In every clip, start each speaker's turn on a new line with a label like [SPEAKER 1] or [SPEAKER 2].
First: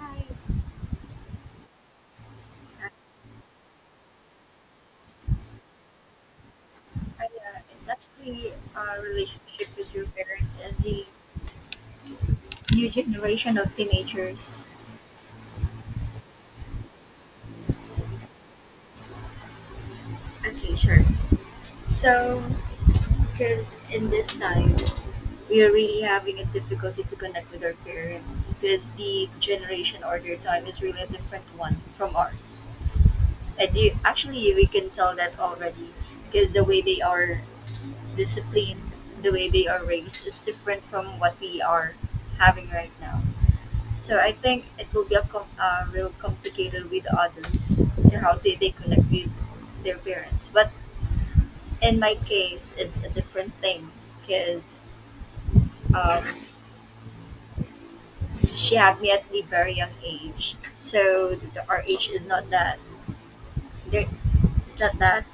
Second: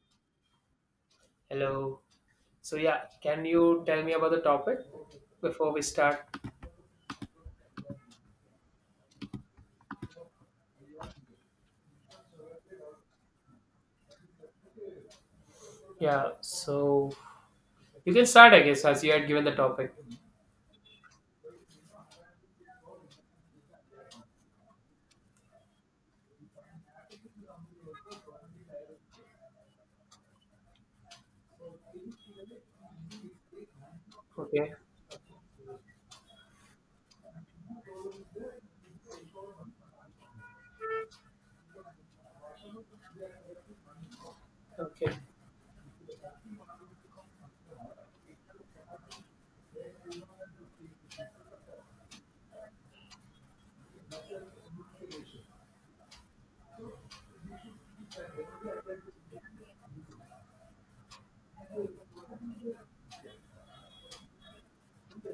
[SPEAKER 1] Hi.
[SPEAKER 2] Hello. So
[SPEAKER 1] I,
[SPEAKER 2] yeah, can you tell me about the topic before we start?
[SPEAKER 1] it's actually a relationship with your parent as a new generation of teenagers.
[SPEAKER 2] Yeah. So you can start, I guess, as you had given the topic.
[SPEAKER 1] Okay, sure. So, because in this time, we are really having a difficulty to connect with our parents because the generation or their time is really a different one from ours. And you, actually, we
[SPEAKER 2] Okay.
[SPEAKER 1] can tell that already because the way they are disciplined, the way they are raised is different from what we are having right now. So I think it will
[SPEAKER 2] Okay.
[SPEAKER 1] be a real complicated with adults to how they connect with their parents. But in my case, it's a different thing because um, she had me at the very young age. So our age is not that there. It's not that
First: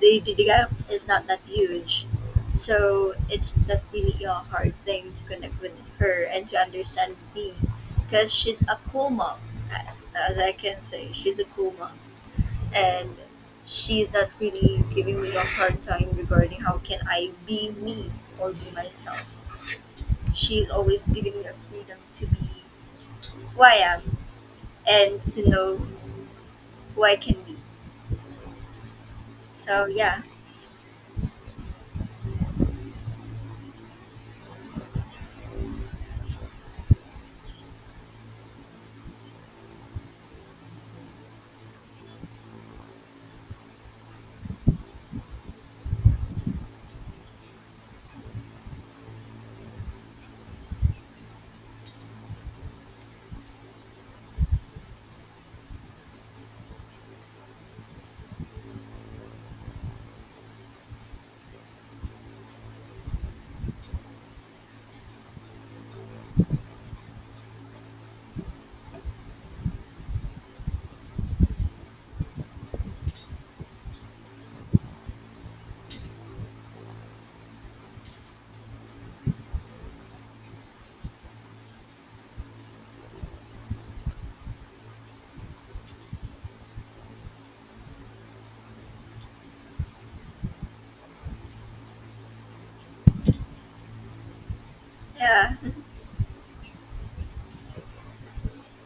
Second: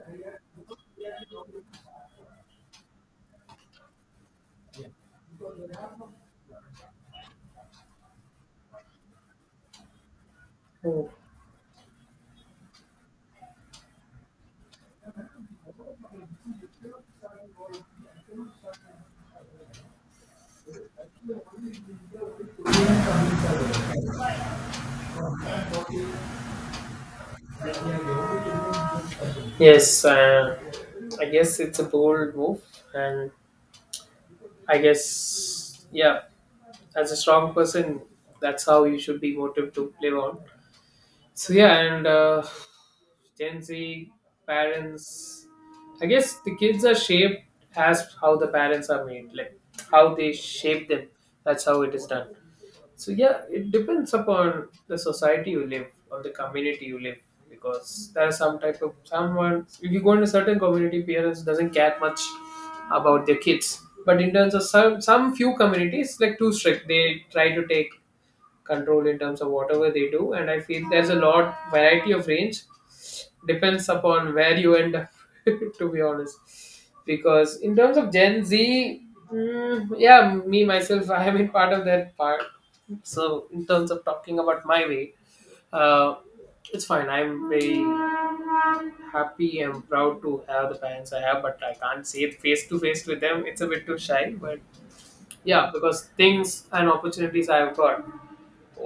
[SPEAKER 1] the gap is not that huge. So it's not really a hard thing to connect with her and to understand me because she's a cool mom, a- as I can
[SPEAKER 2] Oh.
[SPEAKER 1] say. She's a cool mom and she's not really giving me a hard time regarding how can I be me or be myself. She's always giving me a freedom to be who I am and to know who I can be. So
[SPEAKER 2] Yes.
[SPEAKER 1] yeah,
[SPEAKER 2] I guess it's a bold move, and I guess yeah, as a strong person, that's how you should be motivated to live on. So yeah, and Gen Z parents. I guess the kids are shaped as how the parents are made, like how they shape them. That's how it is done. So yeah, it depends upon the society you live, on the community you live, because there are some type of someone. If you go in a certain community, parents doesn't care much about their kids. But in terms of some few communities, like too strict, they try to take control in terms of whatever they do. And I feel there's a lot variety of range depends upon where you end up to be honest, because in terms of Gen Z, yeah, me myself, I have been part of that part. So in terms of talking about my way, uh, it's fine. I'm very happy and proud to have the parents I have, but I can't say it face to face with them. It's a bit too shy, but
[SPEAKER 1] yeah,
[SPEAKER 2] yeah, because things and opportunities I've got,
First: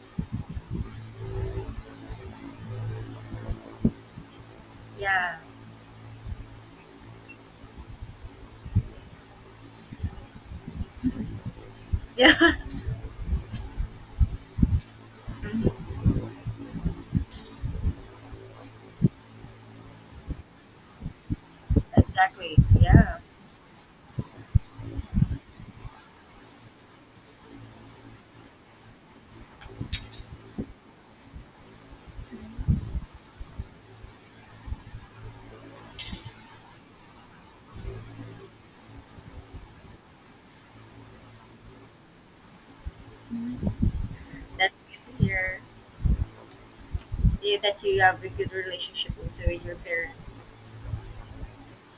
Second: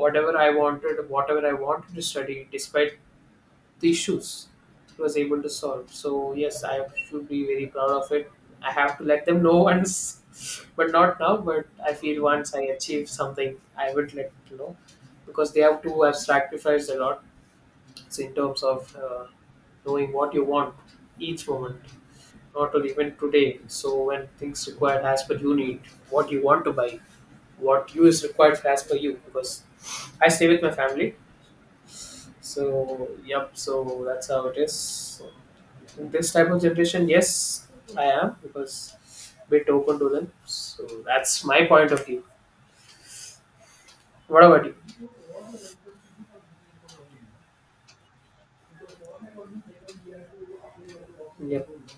[SPEAKER 2] whatever I wanted, whatever I wanted to study, despite the issues, it was
[SPEAKER 1] yeah,
[SPEAKER 2] able to solve. So yes, I should be very proud of it. I have to let them know once, but not now. But I feel
[SPEAKER 1] yeah.
[SPEAKER 2] once I achieve something, I would let you know, because they have
[SPEAKER 1] Mhm.
[SPEAKER 2] to have sacrificed a lot. So in terms of knowing what you want each moment,
[SPEAKER 1] Exactly.
[SPEAKER 2] not only even
[SPEAKER 1] Yeah,
[SPEAKER 2] today. So when things required as per you need, what you want to buy, what you is required as per you. Because I stay with my family. So, yep, so that's how it is. So, in this type of generation, yes, I am because bit open to them. So that's my point of view. What about you?
[SPEAKER 1] that's good to hear, yeah, that you have a good relationship also with your parents.
[SPEAKER 2] Yep.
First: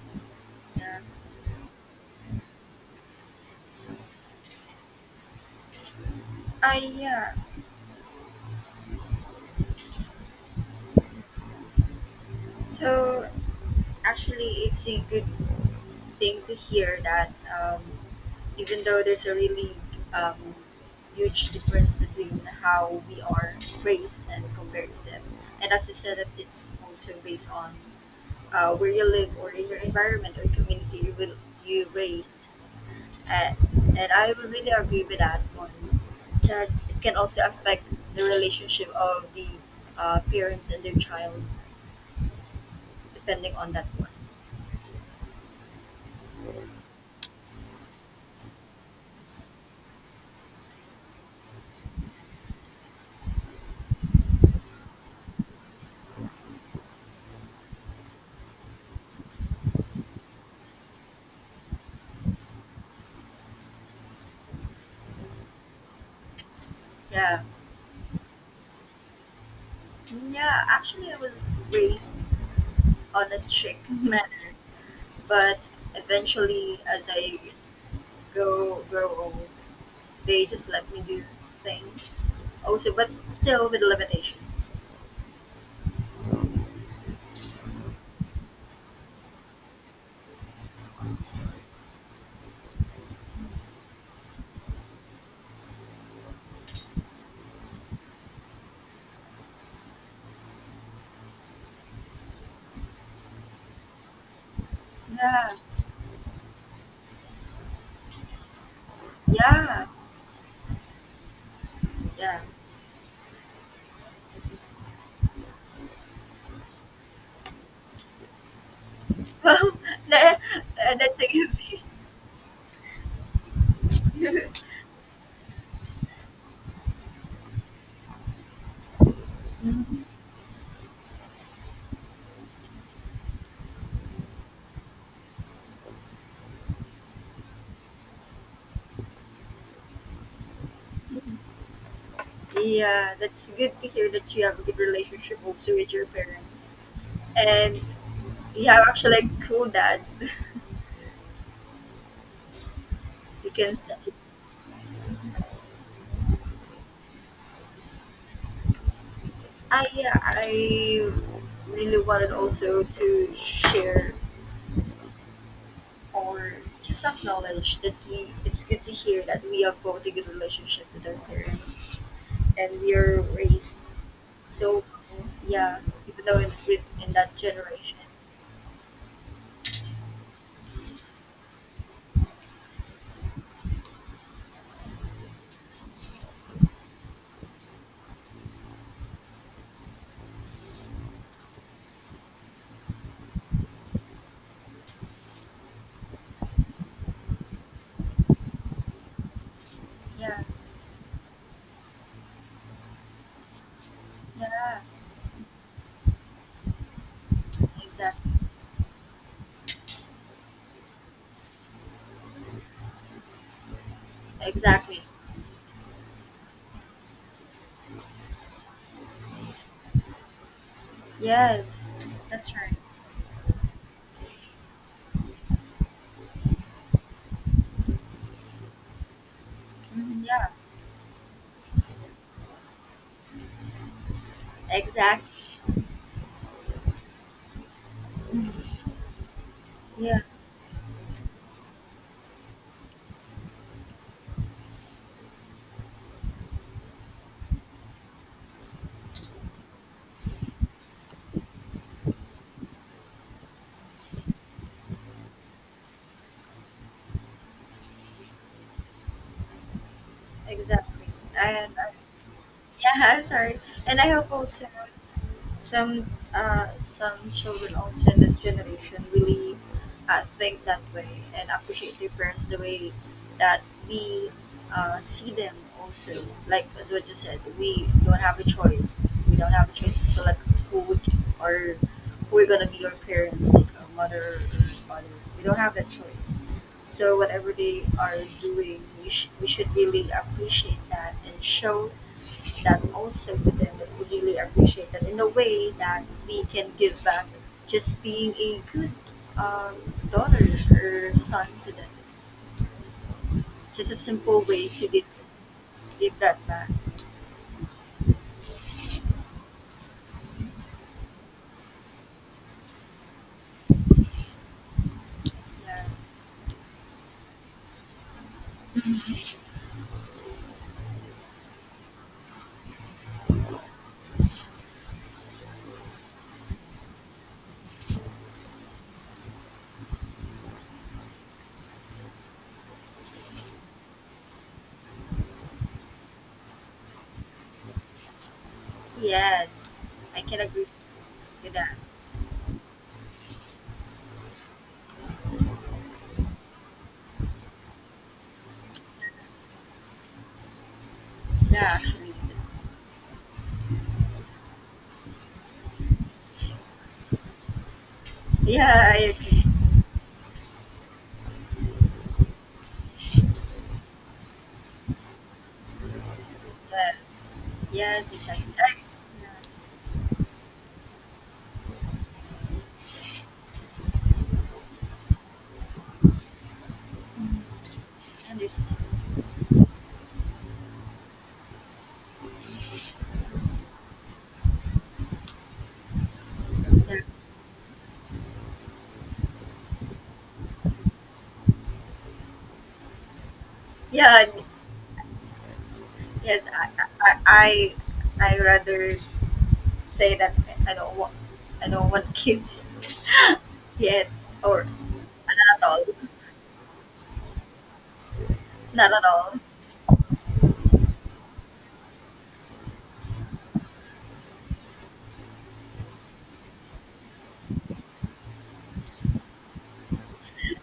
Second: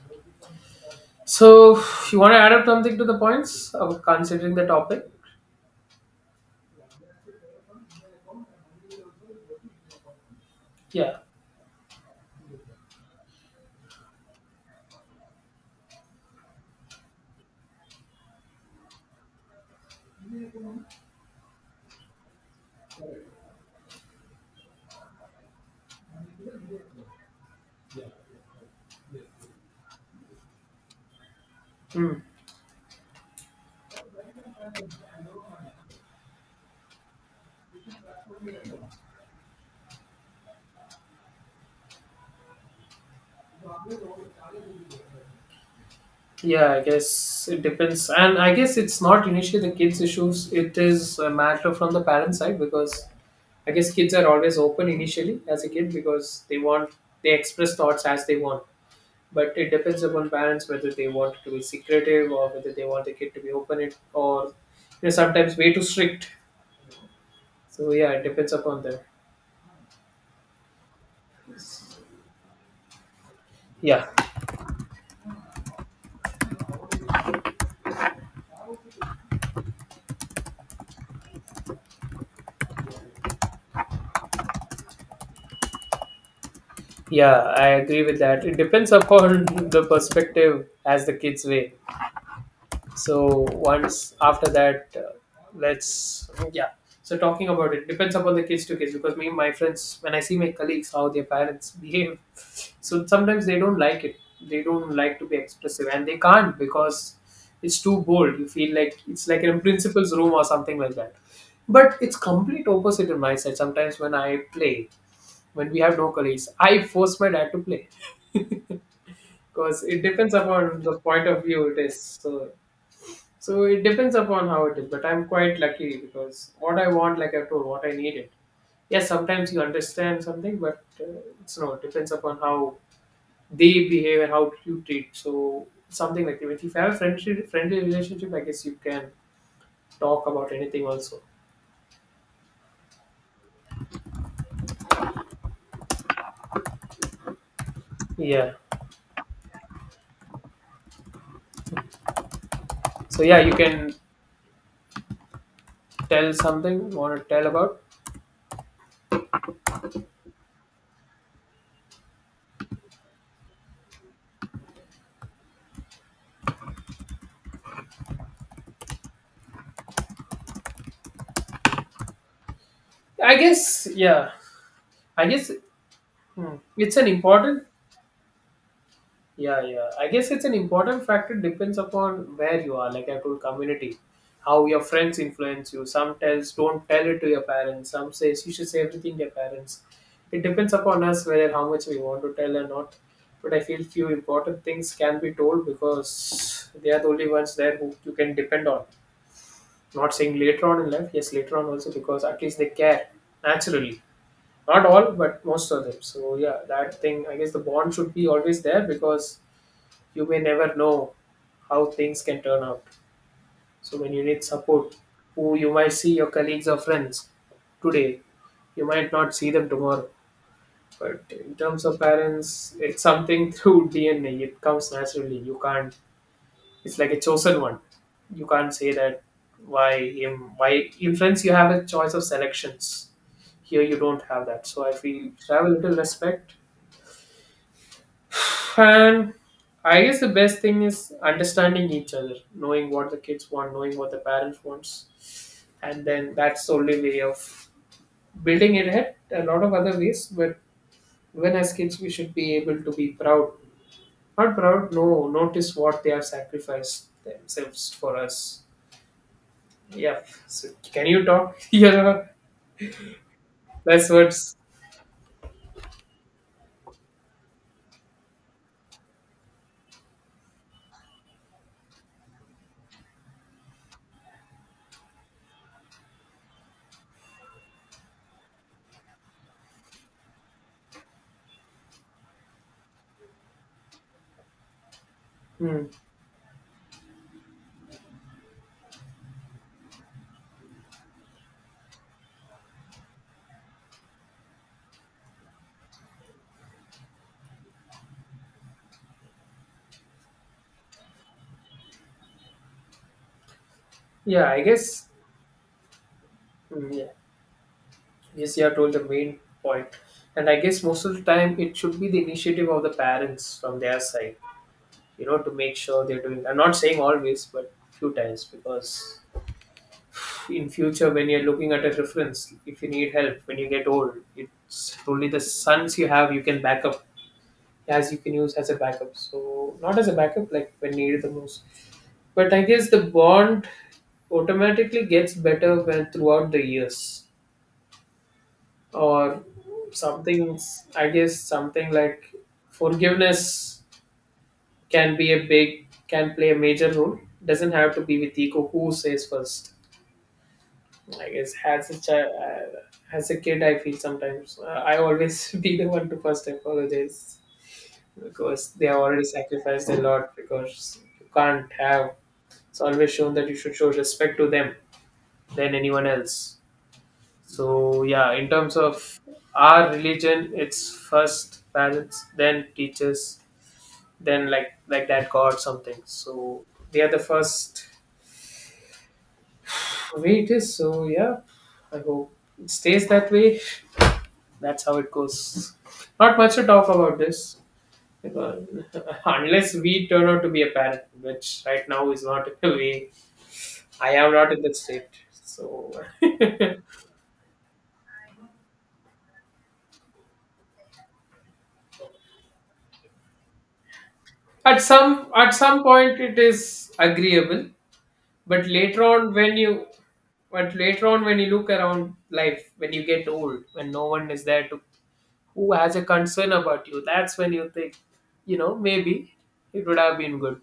[SPEAKER 1] Yeah.
[SPEAKER 2] So you want to add up something to the points of considering the topic?
[SPEAKER 1] I, yeah.
[SPEAKER 2] Yeah.
[SPEAKER 1] So actually, it's a good thing to hear that, even though there's a really, um, huge difference between how we are raised and compared to them. And as you said, that it's also based on where you live or in your environment or community you will you
[SPEAKER 2] Hmm.
[SPEAKER 1] raised. Uh, and I would really agree with that one. That it can also affect the relationship of the parents and their child, depending on that one.
[SPEAKER 2] Yeah, I guess it depends, and I guess it's not initially the kids' issues. It is a matter from the parent side, because I guess kids are always open initially as a kid, because they express thoughts as they want, but it depends upon parents whether they want to be secretive or whether they want the kid to be open it, or sometimes way too strict.
[SPEAKER 1] Yeah.
[SPEAKER 2] So yeah, it depends upon them.
[SPEAKER 1] Yeah, actually, I was raised on a strict
[SPEAKER 2] Yeah,
[SPEAKER 1] manner, but eventually, as I go grow old, they just let me do things. Also, but still with limitations.
[SPEAKER 2] yeah, I agree with that. It depends upon the perspective as the kids way. So once after that, let's yeah. So talking about it, depends upon the kids to kids, because me and my friends when I see my colleagues how their parents behave. So sometimes they don't like it. They don't like to be
[SPEAKER 1] Yeah,
[SPEAKER 2] expressive, and they can't because it's too bold. You feel like it's like an
[SPEAKER 1] yeah,
[SPEAKER 2] principal's room or something like that. But it's
[SPEAKER 1] yeah.
[SPEAKER 2] complete opposite in my side. Sometimes when I play, when we have no colleagues, I force my dad to play,
[SPEAKER 1] Well,
[SPEAKER 2] because it depends
[SPEAKER 1] that,
[SPEAKER 2] upon the
[SPEAKER 1] that's
[SPEAKER 2] point
[SPEAKER 1] a
[SPEAKER 2] of
[SPEAKER 1] good
[SPEAKER 2] view it
[SPEAKER 1] thing.
[SPEAKER 2] is. So so it depends upon how it is. But I'm quite lucky, because what I want, like I told, what I needed. Yes, sometimes you understand something, but it's no. It depends upon how they behave and how you treat. So something like that. If you have a friendly, friendly relationship, I guess you can talk about anything also.
[SPEAKER 1] Yeah, that's good to hear that you have a good relationship also with your parents, and
[SPEAKER 2] Yeah.
[SPEAKER 1] you have actually a cool dad.
[SPEAKER 2] So yeah,
[SPEAKER 1] You
[SPEAKER 2] you
[SPEAKER 1] can.
[SPEAKER 2] can tell something you want to tell about.
[SPEAKER 1] I, yeah, I really wanted also to share or just acknowledge that we it's good to hear that we have both a good relationship with our parents and we are
[SPEAKER 2] I
[SPEAKER 1] raised
[SPEAKER 2] guess yeah.
[SPEAKER 1] though,
[SPEAKER 2] I guess,
[SPEAKER 1] yeah, even though in,
[SPEAKER 2] it's an
[SPEAKER 1] in that
[SPEAKER 2] important.
[SPEAKER 1] generation.
[SPEAKER 2] Yeah, yeah, I guess it's an important factor, depends upon where you are, like I told, community, how your friends influence you. Some tells don't tell it to your parents, some says you should say everything to your parents. It depends upon us whether how much we want to tell or not. But I feel few important things can be told, because they are the only ones there who you can depend on. Not saying
[SPEAKER 1] Yeah,
[SPEAKER 2] later on in life, yes, later on also, because at least they care naturally.
[SPEAKER 1] yeah,
[SPEAKER 2] Not all, but most of them. So yeah, that thing, I guess the bond should be
[SPEAKER 1] exactly,
[SPEAKER 2] always there, because you may never know how things can turn out. So when you need support,
[SPEAKER 1] exactly.
[SPEAKER 2] who you might see, your colleagues or friends today, you might not see them tomorrow. But in
[SPEAKER 1] Yes,
[SPEAKER 2] terms of
[SPEAKER 1] that's right.
[SPEAKER 2] parents, it's something through DNA. It comes naturally. You can't. It's like a chosen one. You can't say that why
[SPEAKER 1] Mhm, yeah,
[SPEAKER 2] him. Why in friends you have a choice of selections. Here you don't have that. So I feel
[SPEAKER 1] exactly.
[SPEAKER 2] have a little respect and I
[SPEAKER 1] Yeah,
[SPEAKER 2] guess the best thing is understanding each other, knowing what the kids want, knowing what the parents wants, and then that's the only way of building it ahead. A lot of other ways, but when as kids we should be able to be proud. Not proud, no, notice what they have sacrificed themselves for us. Yeah. So can
[SPEAKER 1] exactly.
[SPEAKER 2] you talk?
[SPEAKER 1] And
[SPEAKER 2] Yeah,
[SPEAKER 1] yeah, sorry. And
[SPEAKER 2] that's
[SPEAKER 1] I hope
[SPEAKER 2] what's
[SPEAKER 1] also some, some children also in this generation really think that way and appreciate their parents the way that we see them also. Like as what you said, we don't have a choice. We don't have a choice to select who we or who are gonna be our parents, like our mother or father. We don't have
[SPEAKER 2] hmm.
[SPEAKER 1] that choice. So whatever they are doing, we, we should really appreciate that and show that also to them that would really appreciate that in a way that we can give back just being a good, um, daughter or son to them. Just a simple
[SPEAKER 2] Yeah, I
[SPEAKER 1] way to give,
[SPEAKER 2] guess
[SPEAKER 1] give that back.
[SPEAKER 2] yeah. Yes, you have told the main point. And I guess most of the time it should be the initiative of the parents from their side, to make
[SPEAKER 1] Yeah.
[SPEAKER 2] sure they're doing. I'm not saying always, but few times, because in future when you're looking at a reference, if you need help when you get old, it's only the sons you have, you can back up, as you can use as a backup. So not as a backup, like when needed the most, but I guess the bond automatically gets better when throughout the years or
[SPEAKER 1] Yes, I can
[SPEAKER 2] something.
[SPEAKER 1] agree
[SPEAKER 2] I guess
[SPEAKER 1] with that.
[SPEAKER 2] something like forgiveness can be a big can play a major role. Doesn't have to be with ego who says first. I guess
[SPEAKER 1] Yeah,
[SPEAKER 2] as a
[SPEAKER 1] actually.
[SPEAKER 2] child, as a kid, I feel sometimes, I always be the one to first apologize, because they
[SPEAKER 1] Yeah,
[SPEAKER 2] have
[SPEAKER 1] I
[SPEAKER 2] already
[SPEAKER 1] agree.
[SPEAKER 2] sacrificed a lot, because you can't have. It's always shown that you should show respect to them than anyone else.
[SPEAKER 1] Yes,
[SPEAKER 2] So
[SPEAKER 1] yes,
[SPEAKER 2] yeah, in
[SPEAKER 1] exactly. I,
[SPEAKER 2] terms of
[SPEAKER 1] yeah,
[SPEAKER 2] our religion, it's first parents, then teachers, then like that God something. So they are the first
[SPEAKER 1] I understand.
[SPEAKER 2] way it is. So yeah, I hope it stays that way. That's how it goes. Not much to talk
[SPEAKER 1] Yeah,
[SPEAKER 2] about this. because- Unless we turn out to be a parent, which right now is not we. I
[SPEAKER 1] yeah,
[SPEAKER 2] am not in that state. So
[SPEAKER 1] yes, I, I, I rather say that I don't want I don't want kids yet or
[SPEAKER 2] at some
[SPEAKER 1] not
[SPEAKER 2] at
[SPEAKER 1] at
[SPEAKER 2] some
[SPEAKER 1] all,
[SPEAKER 2] point it is agreeable, but
[SPEAKER 1] not at all,
[SPEAKER 2] later on when you look around life, when you get old, when no one is there to, who has a concern about you, that's when you think, maybe it would have been good.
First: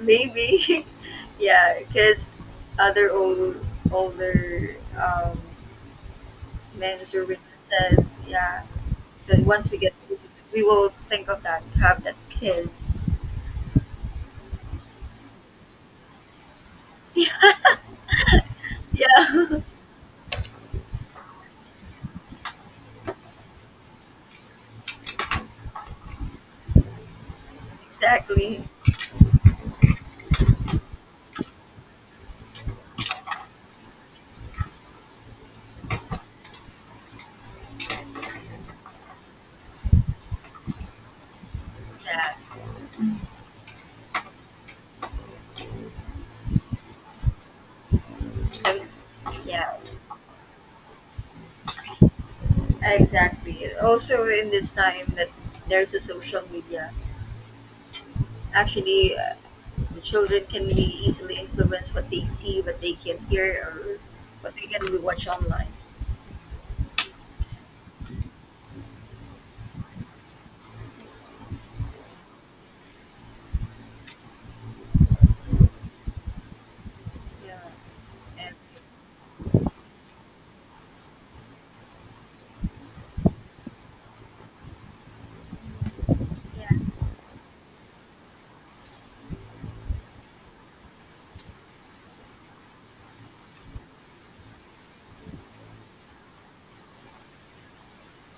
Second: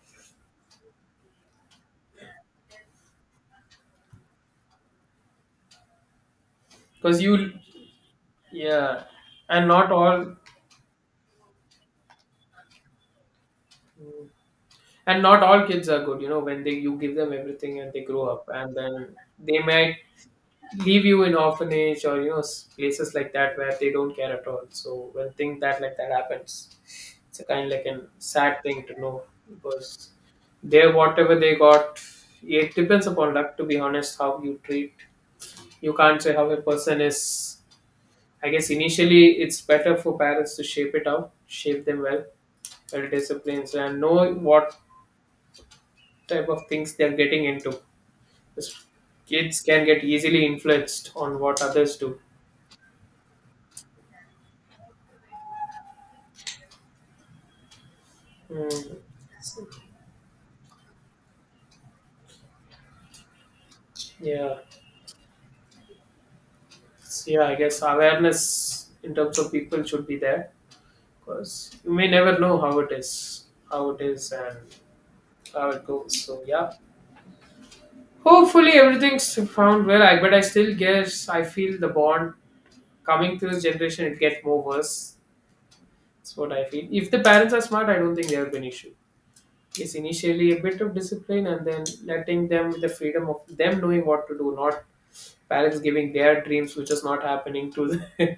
[SPEAKER 1] maybe. Yeah, because other old older, men
[SPEAKER 2] Because
[SPEAKER 1] or women
[SPEAKER 2] you.
[SPEAKER 1] says, yeah,
[SPEAKER 2] Yeah.
[SPEAKER 1] that
[SPEAKER 2] And
[SPEAKER 1] once we
[SPEAKER 2] not
[SPEAKER 1] get old,
[SPEAKER 2] all.
[SPEAKER 1] we will think of that have that kids.
[SPEAKER 2] Mm. And not all kids are good, you know, when they you give them everything and they grow up, and then they
[SPEAKER 1] Yeah.
[SPEAKER 2] might leave you in orphanage, or places like that where they don't care at all. So when thing that like that happens, it's a kind of like a sad
[SPEAKER 1] Exactly.
[SPEAKER 2] thing to know, because they whatever they got, it depends upon luck. To be honest, how you treat. You can't say how a person is. I guess initially it's better for parents to shape it out, shape them well,
[SPEAKER 1] Yeah.
[SPEAKER 2] well disciplines, and know what type of things they're getting into. 'Cause
[SPEAKER 1] And-
[SPEAKER 2] kids
[SPEAKER 1] yeah,
[SPEAKER 2] can get easily influenced on what others do.
[SPEAKER 1] exactly also in this time that there's a social media.
[SPEAKER 2] Mm,
[SPEAKER 1] Actually, the children can be easily influenced what they see, what they can hear, or what
[SPEAKER 2] yeah.
[SPEAKER 1] they can really watch online.
[SPEAKER 2] So, yeah, I guess awareness in terms of people should be there, because you may never know how it is, and how it goes. So yeah,
[SPEAKER 1] Yeah, and
[SPEAKER 2] hopefully everything's found well. I But I still guess I feel the bond coming to this generation it gets more worse. That's what I
[SPEAKER 1] yeah,
[SPEAKER 2] feel. If the parents are smart, I don't think there will be an issue. Yes, initially a bit of discipline and then letting them the freedom of them knowing what to do, not parents giving their dreams, which is not happening to the,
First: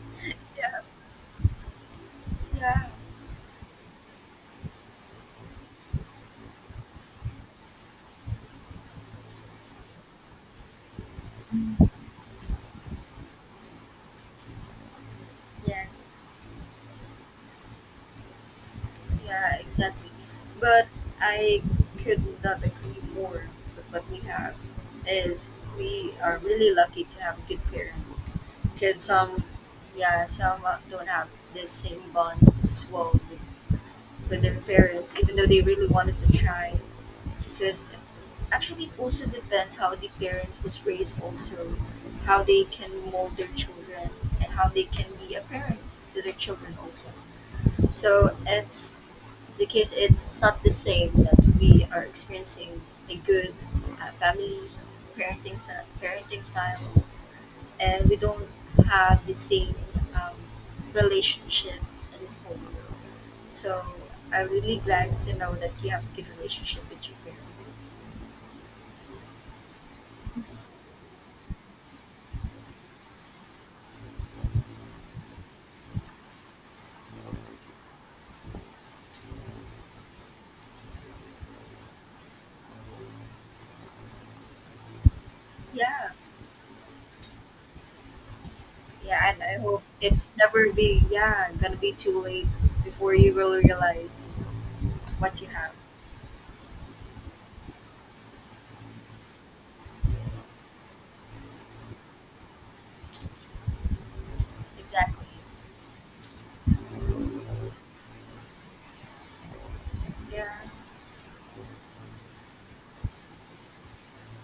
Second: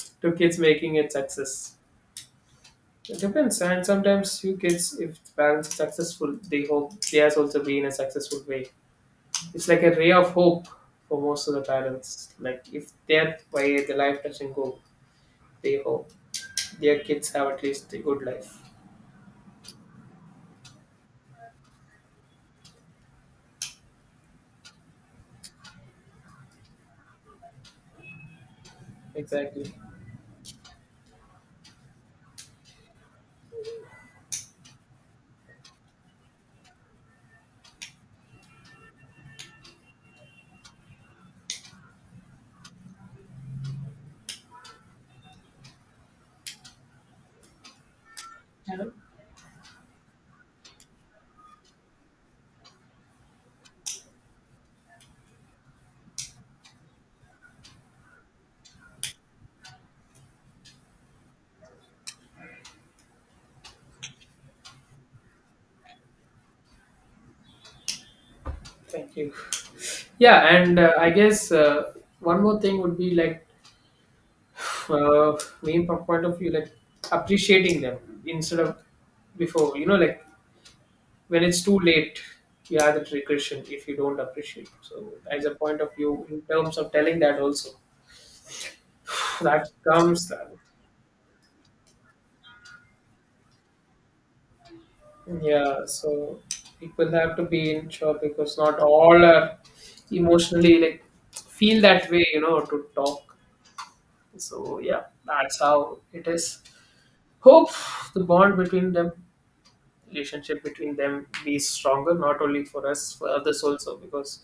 [SPEAKER 2] to kids
[SPEAKER 1] yeah,
[SPEAKER 2] making it success.
[SPEAKER 1] yeah.
[SPEAKER 2] It depends, and sometimes you kids, if parents are successful, they hope theirs also be in a successful way. It's like a ray of hope for most of the parents. Like if their way the life doesn't go, they
[SPEAKER 1] Yes.
[SPEAKER 2] hope their kids have at least a good life.
[SPEAKER 1] Yeah, exactly. But I could not agree more with what we have is we are really lucky to have good parents because some,
[SPEAKER 2] Exactly.
[SPEAKER 1] yeah, some, don't have this same bond as well with their parents even though they really wanted to try because actually it also depends how the parents was raised also, how they can mold their children and how they can be a parent to their children also, so
[SPEAKER 2] Yeah.
[SPEAKER 1] it's the case it's not the same that we are experiencing a good, family parenting parenting style and we don't have the same, um, relationships in home, so I'm really glad to know that you have a good relationship with your parents.
[SPEAKER 2] Thank you. Yeah, and I guess, one more thing would be like, main point of view, like appreciating them instead of before, like when it's too late, you have that regression if you don't appreciate. So, as a point of
[SPEAKER 1] Yeah,
[SPEAKER 2] view, in terms of telling that also,
[SPEAKER 1] yeah, and I
[SPEAKER 2] that
[SPEAKER 1] hope
[SPEAKER 2] comes
[SPEAKER 1] it's
[SPEAKER 2] that.
[SPEAKER 1] never be yeah gonna be too late before you will realize what you have.
[SPEAKER 2] Yeah, so people have to be in sure, because not all are emotionally like feel that way, to talk. So, yeah,
[SPEAKER 1] Exactly.
[SPEAKER 2] that's how it is. Hope the bond between them,
[SPEAKER 1] Yeah.
[SPEAKER 2] relationship between them be stronger, not only for us, for others also, because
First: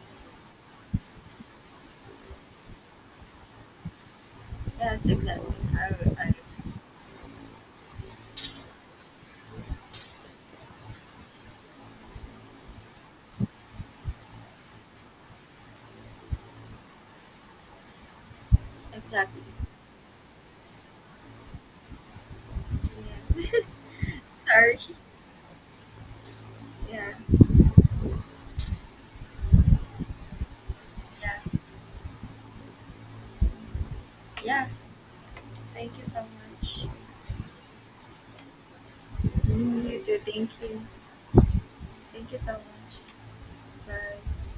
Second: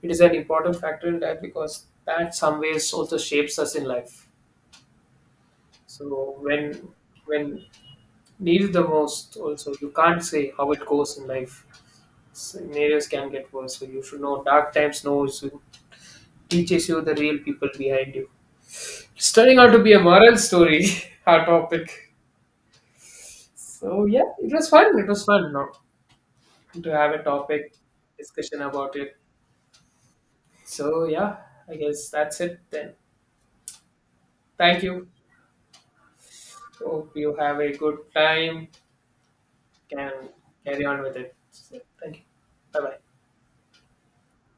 [SPEAKER 2] it is an important factor in that, because that some ways also shapes us in life.
[SPEAKER 1] Yes, exactly. I
[SPEAKER 2] So when needed the most also, you can't say how it goes in life. Scenarios can get worse, so you should know dark times knows you, teaches you the real people behind you. It's
[SPEAKER 1] exactly.
[SPEAKER 2] turning out to be a moral story our topic.
[SPEAKER 1] Yeah.
[SPEAKER 2] So yeah, it was
[SPEAKER 1] Sorry.
[SPEAKER 2] fun. No, to have
[SPEAKER 1] Yeah.
[SPEAKER 2] a topic discussion about it. So yeah,
[SPEAKER 1] Yeah.
[SPEAKER 2] I guess that's it then.
[SPEAKER 1] Yeah.
[SPEAKER 2] Thank you.
[SPEAKER 1] Thank you so much.
[SPEAKER 2] Hope you have a good time.
[SPEAKER 1] Mm, you too.
[SPEAKER 2] Can
[SPEAKER 1] Thank you.
[SPEAKER 2] carry on with it. So, thank you.
[SPEAKER 1] Thank you so
[SPEAKER 2] Bye bye.
[SPEAKER 1] much. Bye.